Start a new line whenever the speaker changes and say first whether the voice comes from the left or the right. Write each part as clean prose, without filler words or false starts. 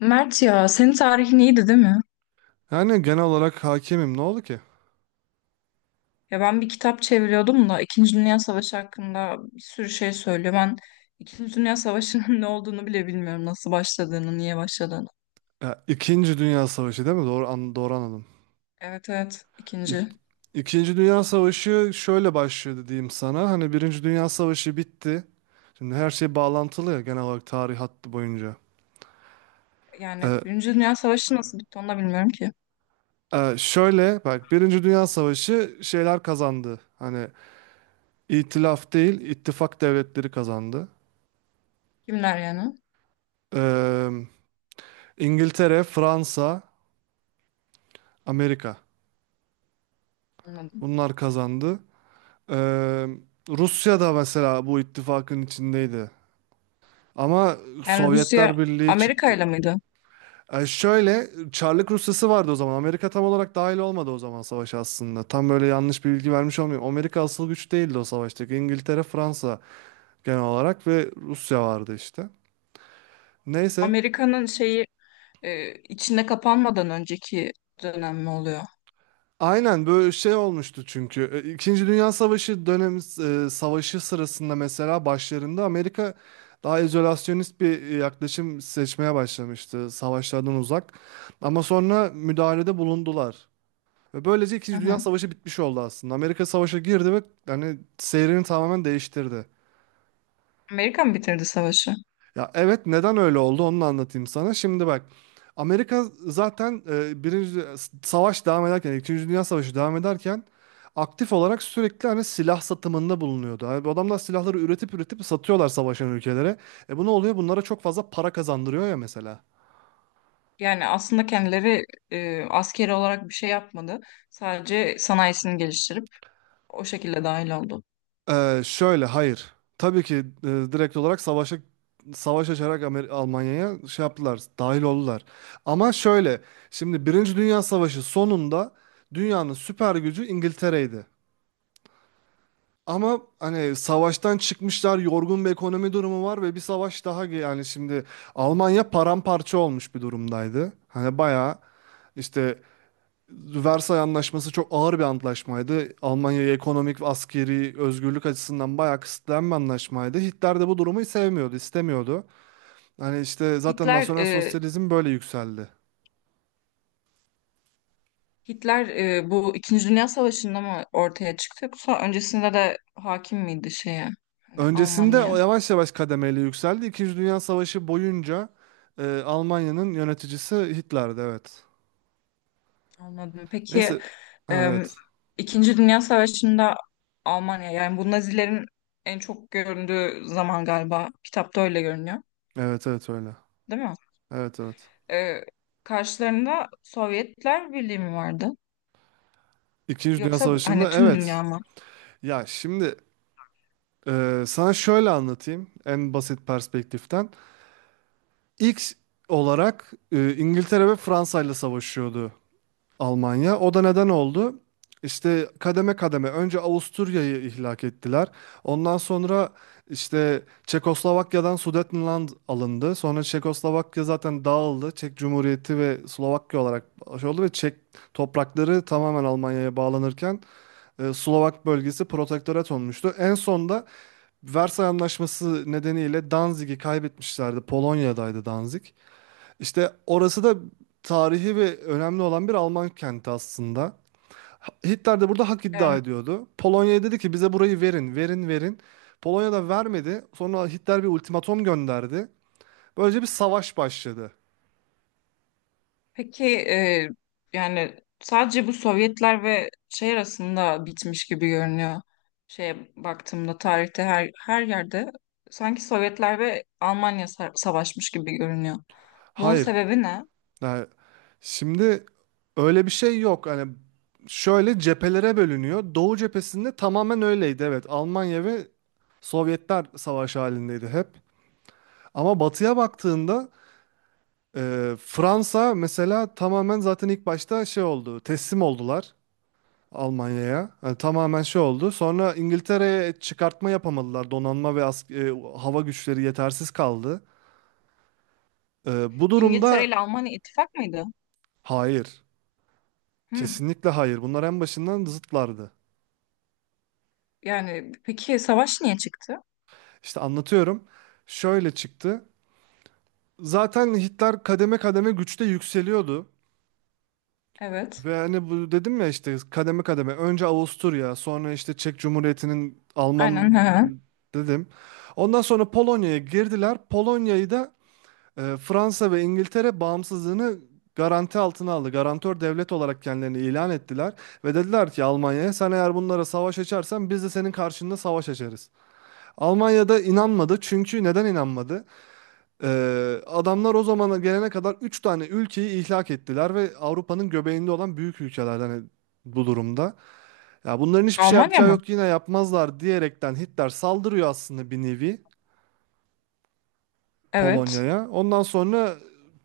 left: Mert ya senin tarihin iyiydi değil mi?
right: Yani genel olarak hakimim. Ne oldu ki?
left: Ya ben bir kitap çeviriyordum da İkinci Dünya Savaşı hakkında bir sürü şey söylüyor. Ben İkinci Dünya Savaşı'nın ne olduğunu bile bilmiyorum. Nasıl başladığını, niye başladığını.
right: Ya, İkinci Dünya Savaşı değil mi? Doğru anladım.
left: Evet, evet,
right: İk,
left: ikinci.
right: İkinci Dünya Savaşı şöyle başlıyor diyeyim sana. Hani Birinci Dünya Savaşı bitti. Şimdi her şey bağlantılı ya genel olarak tarih hattı boyunca.
left: Yani
right: Ee,
left: Birinci Dünya Savaşı nasıl bitti onu da bilmiyorum ki.
right: Şöyle bak Birinci Dünya Savaşı şeyler kazandı. Hani itilaf değil ittifak devletleri kazandı.
left: Kimler yani?
right: Ee, İngiltere, Fransa, Amerika.
left: Anladım.
right: Bunlar kazandı. Ee, Rusya da mesela bu ittifakın içindeydi. Ama
left: Yani Rusya
right: Sovyetler Birliği
left: Amerika
right: çıktı.
left: ile miydi?
right: Şöyle Çarlık Rusyası vardı o zaman. Amerika tam olarak dahil olmadı o zaman savaşa aslında. Tam böyle yanlış bir bilgi vermiş olmayayım. Amerika asıl güç değildi o savaştaki. İngiltere, Fransa genel olarak ve Rusya vardı işte. Neyse.
left: Amerika'nın şeyi içinde kapanmadan önceki dönem mi oluyor?
right: Aynen böyle şey olmuştu çünkü. E, İkinci Dünya Savaşı dönemi savaşı sırasında mesela başlarında Amerika daha izolasyonist bir yaklaşım seçmeye başlamıştı savaşlardan uzak. Ama sonra müdahalede bulundular. Ve böylece
left: Hı
right: İkinci
left: hı.
right: Dünya Savaşı bitmiş oldu aslında. Amerika savaşa girdi ve hani seyrini tamamen değiştirdi.
left: Amerika mı bitirdi savaşı?
right: Ya evet neden öyle oldu onu da anlatayım sana. Şimdi bak Amerika zaten savaş devam ederken İkinci Dünya Savaşı devam ederken aktif olarak sürekli hani silah satımında bulunuyordu. Abi, bu adamlar silahları üretip üretip satıyorlar savaşan ülkelere. E bu ne oluyor? Bunlara çok fazla para kazandırıyor ya mesela.
left: Yani aslında kendileri askeri olarak bir şey yapmadı. Sadece sanayisini geliştirip o şekilde dahil oldu.
right: Şöyle hayır. Tabii ki direkt olarak savaşa savaş açarak Almanya'ya şey yaptılar, dahil oldular. Ama şöyle, şimdi Birinci Dünya Savaşı sonunda dünyanın süper gücü İngiltere'ydi. Ama hani savaştan çıkmışlar, yorgun bir ekonomi durumu var ve bir savaş daha yani şimdi Almanya paramparça olmuş bir durumdaydı. Hani bayağı işte Versay Anlaşması çok ağır bir antlaşmaydı. Almanya'ya ekonomik ve askeri özgürlük açısından bayağı kısıtlayan bir anlaşmaydı. Hitler de bu durumu sevmiyordu, istemiyordu. Hani işte zaten
left: Hitler
right: nasyonel
left: e,
right: sosyalizm böyle yükseldi.
left: Hitler bu İkinci Dünya Savaşı'nda mı ortaya çıktı yoksa öncesinde de hakim miydi şeye? Hani
right: Öncesinde o
left: Almanya.
right: yavaş yavaş kademeli yükseldi. İkinci Dünya Savaşı boyunca Almanya'nın yöneticisi Hitler'di, evet.
left: Anladım. Peki
right: Neyse, ha,
left: em,
right: evet.
left: İkinci Dünya Savaşı'nda Almanya yani bu Nazilerin en çok göründüğü zaman galiba kitapta öyle görünüyor,
right: Evet, evet öyle.
left: değil mi?
right: Evet, evet.
left: E, Karşılarında Sovyetler Birliği mi vardı?
right: İkinci Dünya
left: Yoksa hani
right: Savaşı'nda
left: tüm dünya
right: evet.
left: mı?
right: Ya şimdi sana şöyle anlatayım en basit perspektiften. İlk olarak İngiltere ve Fransa ile savaşıyordu Almanya. O da neden oldu? İşte kademe kademe önce Avusturya'yı ihlak ettiler. Ondan sonra işte Çekoslovakya'dan Sudetenland alındı. Sonra Çekoslovakya zaten dağıldı. Çek Cumhuriyeti ve Slovakya olarak şey oldu ve Çek toprakları tamamen Almanya'ya bağlanırken Slovak bölgesi protektorat olmuştu. En son da Versay Anlaşması nedeniyle Danzig'i kaybetmişlerdi. Polonya'daydı Danzig. İşte orası da tarihi ve önemli olan bir Alman kenti aslında. Hitler de burada hak iddia
left: Em,
right: ediyordu. Polonya'ya dedi ki bize burayı verin, verin, verin. Polonya da vermedi. Sonra Hitler bir ultimatom gönderdi. Böylece bir savaş başladı.
left: peki yani sadece bu Sovyetler ve şey arasında bitmiş gibi görünüyor. Şeye baktığımda tarihte her yerde sanki Sovyetler ve Almanya savaşmış gibi görünüyor. Bunun
right: Hayır,
left: sebebi ne?
right: yani şimdi öyle bir şey yok. Hani şöyle cephelere bölünüyor. Doğu cephesinde tamamen öyleydi. Evet, Almanya ve Sovyetler savaş halindeydi hep. Ama batıya baktığında Fransa mesela tamamen zaten ilk başta şey oldu. Teslim oldular Almanya'ya. Yani tamamen şey oldu. Sonra İngiltere'ye çıkartma yapamadılar. Donanma ve hava güçleri yetersiz kaldı. Bu
left: İngiltere
right: durumda
left: ile Almanya ittifak mıydı?
right: hayır.
left: Hı.
right: Kesinlikle hayır. Bunlar en başından zıtlardı.
left: Yani peki savaş niye çıktı?
right: İşte anlatıyorum. Şöyle çıktı. Zaten Hitler kademe kademe güçte yükseliyordu.
left: Evet.
right: Ve hani bu dedim ya işte kademe kademe önce Avusturya sonra işte Çek Cumhuriyeti'nin Alman
left: Aynen. Hı hı.
right: dedim. Ondan sonra Polonya'ya girdiler. Polonya'yı da Fransa ve İngiltere bağımsızlığını garanti altına aldı. Garantör devlet olarak kendilerini ilan ettiler ve dediler ki Almanya'ya sen eğer bunlara savaş açarsan biz de senin karşında savaş açarız. Almanya'da inanmadı çünkü neden inanmadı? Adamlar o zamana gelene kadar 3 tane ülkeyi ihlak ettiler ve Avrupa'nın göbeğinde olan büyük ülkeler hani bu durumda. Ya bunların hiçbir şey
left: Almanya
right: yapacağı
left: mı?
right: yok yine yapmazlar diyerekten Hitler saldırıyor aslında bir nevi
left: Evet.
right: Polonya'ya. Ondan sonra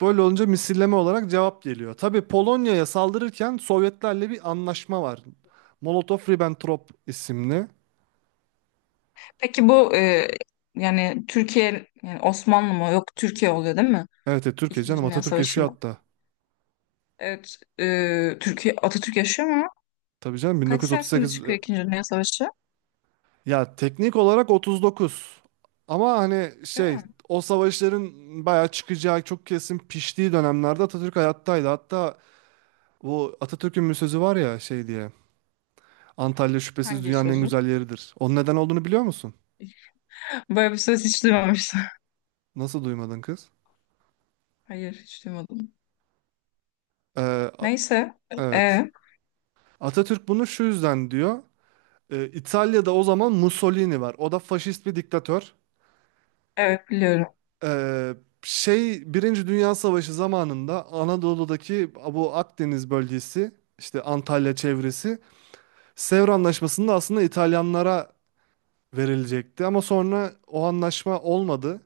right: böyle olunca misilleme olarak cevap geliyor. Tabii Polonya'ya saldırırken Sovyetlerle bir anlaşma var. Molotov-Ribbentrop isimli.
left: Peki bu yani Türkiye yani Osmanlı mı? Yok Türkiye oluyor değil mi?
right: Evet, evet Türkiye
left: İkinci
right: canım
left: Dünya
right: Atatürk yaşıyor
left: Savaşı'nda.
right: hatta.
left: Evet. Türkiye Atatürk yaşıyor mu?
right: Tabii canım
left: Kaç senesinde
right: 1938.
left: çıkıyor İkinci Dünya Savaşı?
right: Ya teknik olarak 39. Ama hani
left: Değil
right: şey
left: mi?
right: o savaşların bayağı çıkacağı çok kesin piştiği dönemlerde Atatürk hayattaydı. Hatta bu Atatürk'ün bir sözü var ya şey diye. Antalya şüphesiz
left: Hangi
right: dünyanın en
left: sözü?
right: güzel yeridir. Onun neden olduğunu biliyor musun?
left: Böyle bir söz hiç duymamıştım.
right: Nasıl duymadın kız?
left: Hayır, hiç duymadım.
right: Ee, a-
left: Neyse.
right: evet.
left: E,
right: Atatürk bunu şu yüzden diyor. İtalya'da o zaman Mussolini var. O da faşist bir diktatör.
left: evet, biliyorum.
right: Ee, Şey Birinci Dünya Savaşı zamanında Anadolu'daki bu Akdeniz bölgesi işte Antalya çevresi Sevr Anlaşması'nda aslında İtalyanlara verilecekti ama sonra o anlaşma olmadı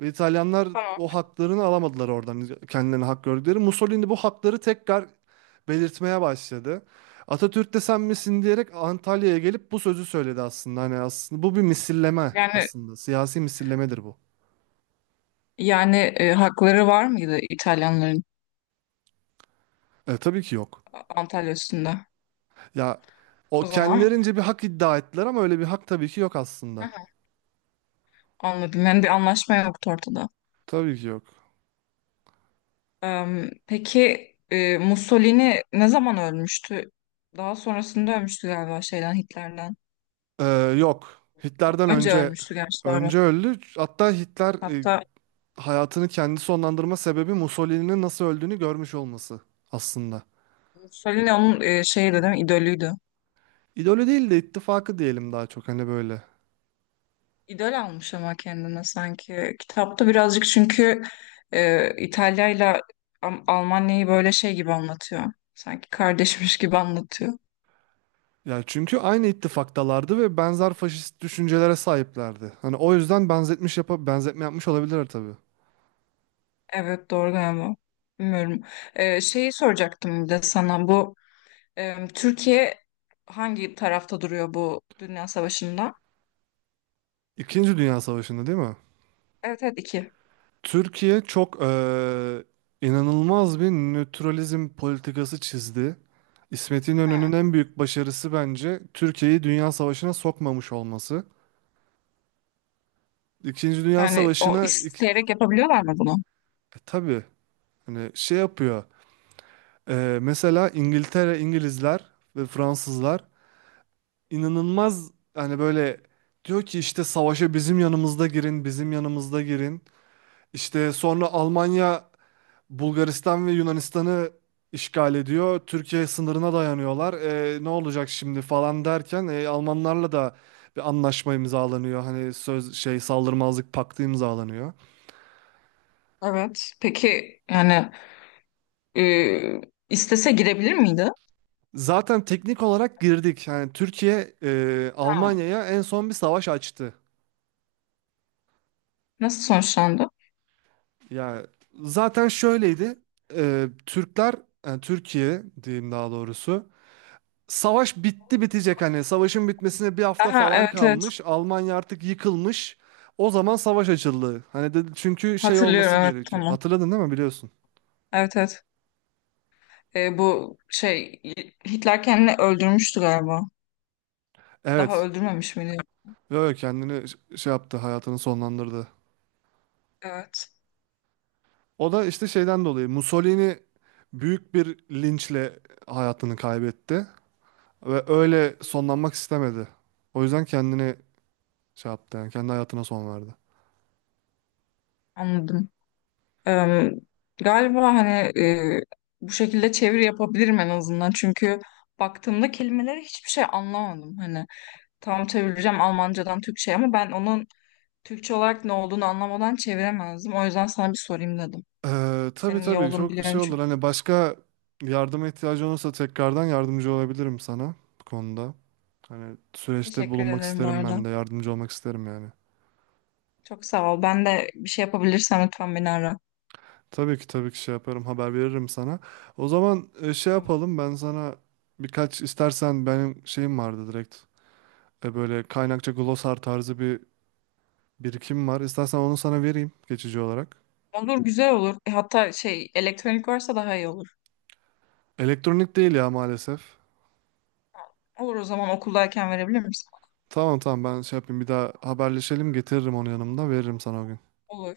right: ve İtalyanlar
left: Tamam.
right: o haklarını alamadılar oradan kendilerine hak gördükleri. Mussolini bu hakları tekrar belirtmeye başladı. Atatürk de sen misin diyerek Antalya'ya gelip bu sözü söyledi aslında. Hani aslında bu bir misilleme
left: Yani
right: aslında. Siyasi misillemedir bu.
left: yani, hakları var mıydı İtalyanların?
right: E, tabii ki yok.
left: Antalya üstünde.
right: Ya o
left: O zaman,
right: kendilerince bir hak iddia ettiler ama öyle bir hak tabii ki yok
left: hı
right: aslında.
left: hı, anladım. Yani bir anlaşma yoktu ortada.
right: Tabii ki yok.
left: Peki Mussolini ne zaman ölmüştü? Daha sonrasında ölmüştü galiba şeyden, Hitler'den.
right: Ee, Yok. Hitler'den
left: Önce
right: önce
left: ölmüştü gerçi, sonra.
right: önce öldü. Hatta Hitler
left: Hatta
right: hayatını kendi sonlandırma sebebi Mussolini'nin nasıl öldüğünü görmüş olması aslında.
left: Mussolini onun şeyi de değil mi? İdolüydü.
right: İdolü değil de ittifakı diyelim daha çok hani böyle.
left: İdol almış ama kendine sanki. Kitapta birazcık çünkü İtalya'yla Almanya'yı böyle şey gibi anlatıyor. Sanki kardeşmiş gibi anlatıyor.
right: Ya çünkü aynı ittifaktalardı ve benzer faşist düşüncelere sahiplerdi. Hani o yüzden benzetmiş yapa benzetme yapmış olabilir tabii.
left: Evet, doğru galiba. Bilmiyorum. Şeyi soracaktım bir de sana, bu Türkiye hangi tarafta duruyor bu Dünya Savaşı'nda?
right: İkinci Dünya Savaşı'nda değil mi?
left: Evet, evet, iki.
right: Türkiye çok inanılmaz bir nötralizm politikası çizdi. İsmet
left: Ha.
right: İnönü'nün en büyük başarısı bence Türkiye'yi Dünya Savaşı'na sokmamış olması. İkinci Dünya
left: Yani o
right: Savaşı'na
left: isteyerek yapabiliyorlar mı bunu?
right: tabii hani şey yapıyor. Mesela İngiltere, İngilizler ve Fransızlar inanılmaz hani böyle diyor ki işte savaşa bizim yanımızda girin, bizim yanımızda girin. İşte sonra Almanya Bulgaristan ve Yunanistan'ı işgal ediyor. Türkiye sınırına dayanıyorlar. E, ne olacak şimdi falan derken Almanlarla da bir anlaşma imzalanıyor. Hani söz şey saldırmazlık paktı imzalanıyor.
left: Evet. Peki yani e, istese girebilir miydi?
right: Zaten teknik olarak girdik. Yani Türkiye
left: Ha.
right: Almanya'ya en son bir savaş açtı.
left: Nasıl sonuçlandı?
right: Ya zaten şöyleydi. E, Türkler yani Türkiye diyeyim daha doğrusu. Savaş bitti bitecek hani savaşın bitmesine bir hafta
left: Aha,
right: falan
left: evet, evet,
right: kalmış. Almanya artık yıkılmış. O zaman savaş açıldı. Hani dedi çünkü şey
left: hatırlıyorum,
right: olması
left: evet,
right: gerekiyor.
left: tamam.
right: Hatırladın değil mi biliyorsun?
left: Evet, evet. Bu şey Hitler kendini öldürmüştü galiba. Daha
right: Evet.
left: öldürmemiş miydi?
right: Böyle kendini şey yaptı hayatını sonlandırdı.
left: Evet.
right: O da işte şeyden dolayı Mussolini büyük bir linçle hayatını kaybetti. Ve öyle sonlanmak istemedi. O yüzden kendini şey yaptı yani kendi hayatına son verdi.
left: Anladım. Eee, Galiba hani bu şekilde çeviri yapabilirim en azından. Çünkü baktığımda kelimelere hiçbir şey anlamadım. Hani tam çevireceğim Almancadan Türkçe'ye ama ben onun Türkçe olarak ne olduğunu anlamadan çeviremezdim. O yüzden sana bir sorayım dedim.
right: Tabii
left: Senin iyi
right: tabii
left: olduğunu
right: çok
left: biliyorum
right: şey olur
left: çünkü.
right: hani başka yardıma ihtiyacı olursa tekrardan yardımcı olabilirim sana bu konuda. Hani süreçte
left: Teşekkür
right: bulunmak
left: ederim bu
right: isterim
left: arada.
right: ben de yardımcı olmak isterim yani.
left: Çok sağ ol. Ben de bir şey yapabilirsem lütfen beni ara.
right: Tabii ki tabii ki şey yaparım haber veririm sana. O zaman şey
left: Tamam.
right: yapalım ben sana birkaç istersen benim şeyim vardı direkt. E, böyle kaynakça glosar tarzı bir birikim var. İstersen onu sana vereyim geçici olarak.
left: Olur, güzel olur. Hatta şey, elektronik varsa daha iyi olur.
right: Elektronik değil ya maalesef.
left: Olur, o zaman okuldayken verebilir misin?
right: Tamam tamam ben şey yapayım bir daha haberleşelim getiririm onu yanımda veririm sana o gün.
left: Olur.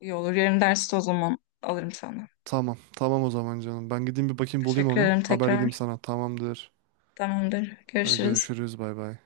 left: İyi olur. Yarın derste o zaman alırım sana.
right: Tamam. Tamam o zaman canım. Ben gideyim bir bakayım bulayım
left: Teşekkür
right: onu.
left: ederim
right: Haber edeyim
left: tekrar.
right: sana. Tamamdır.
left: Tamamdır.
right: Hadi
left: Görüşürüz.
right: görüşürüz. Bay bay.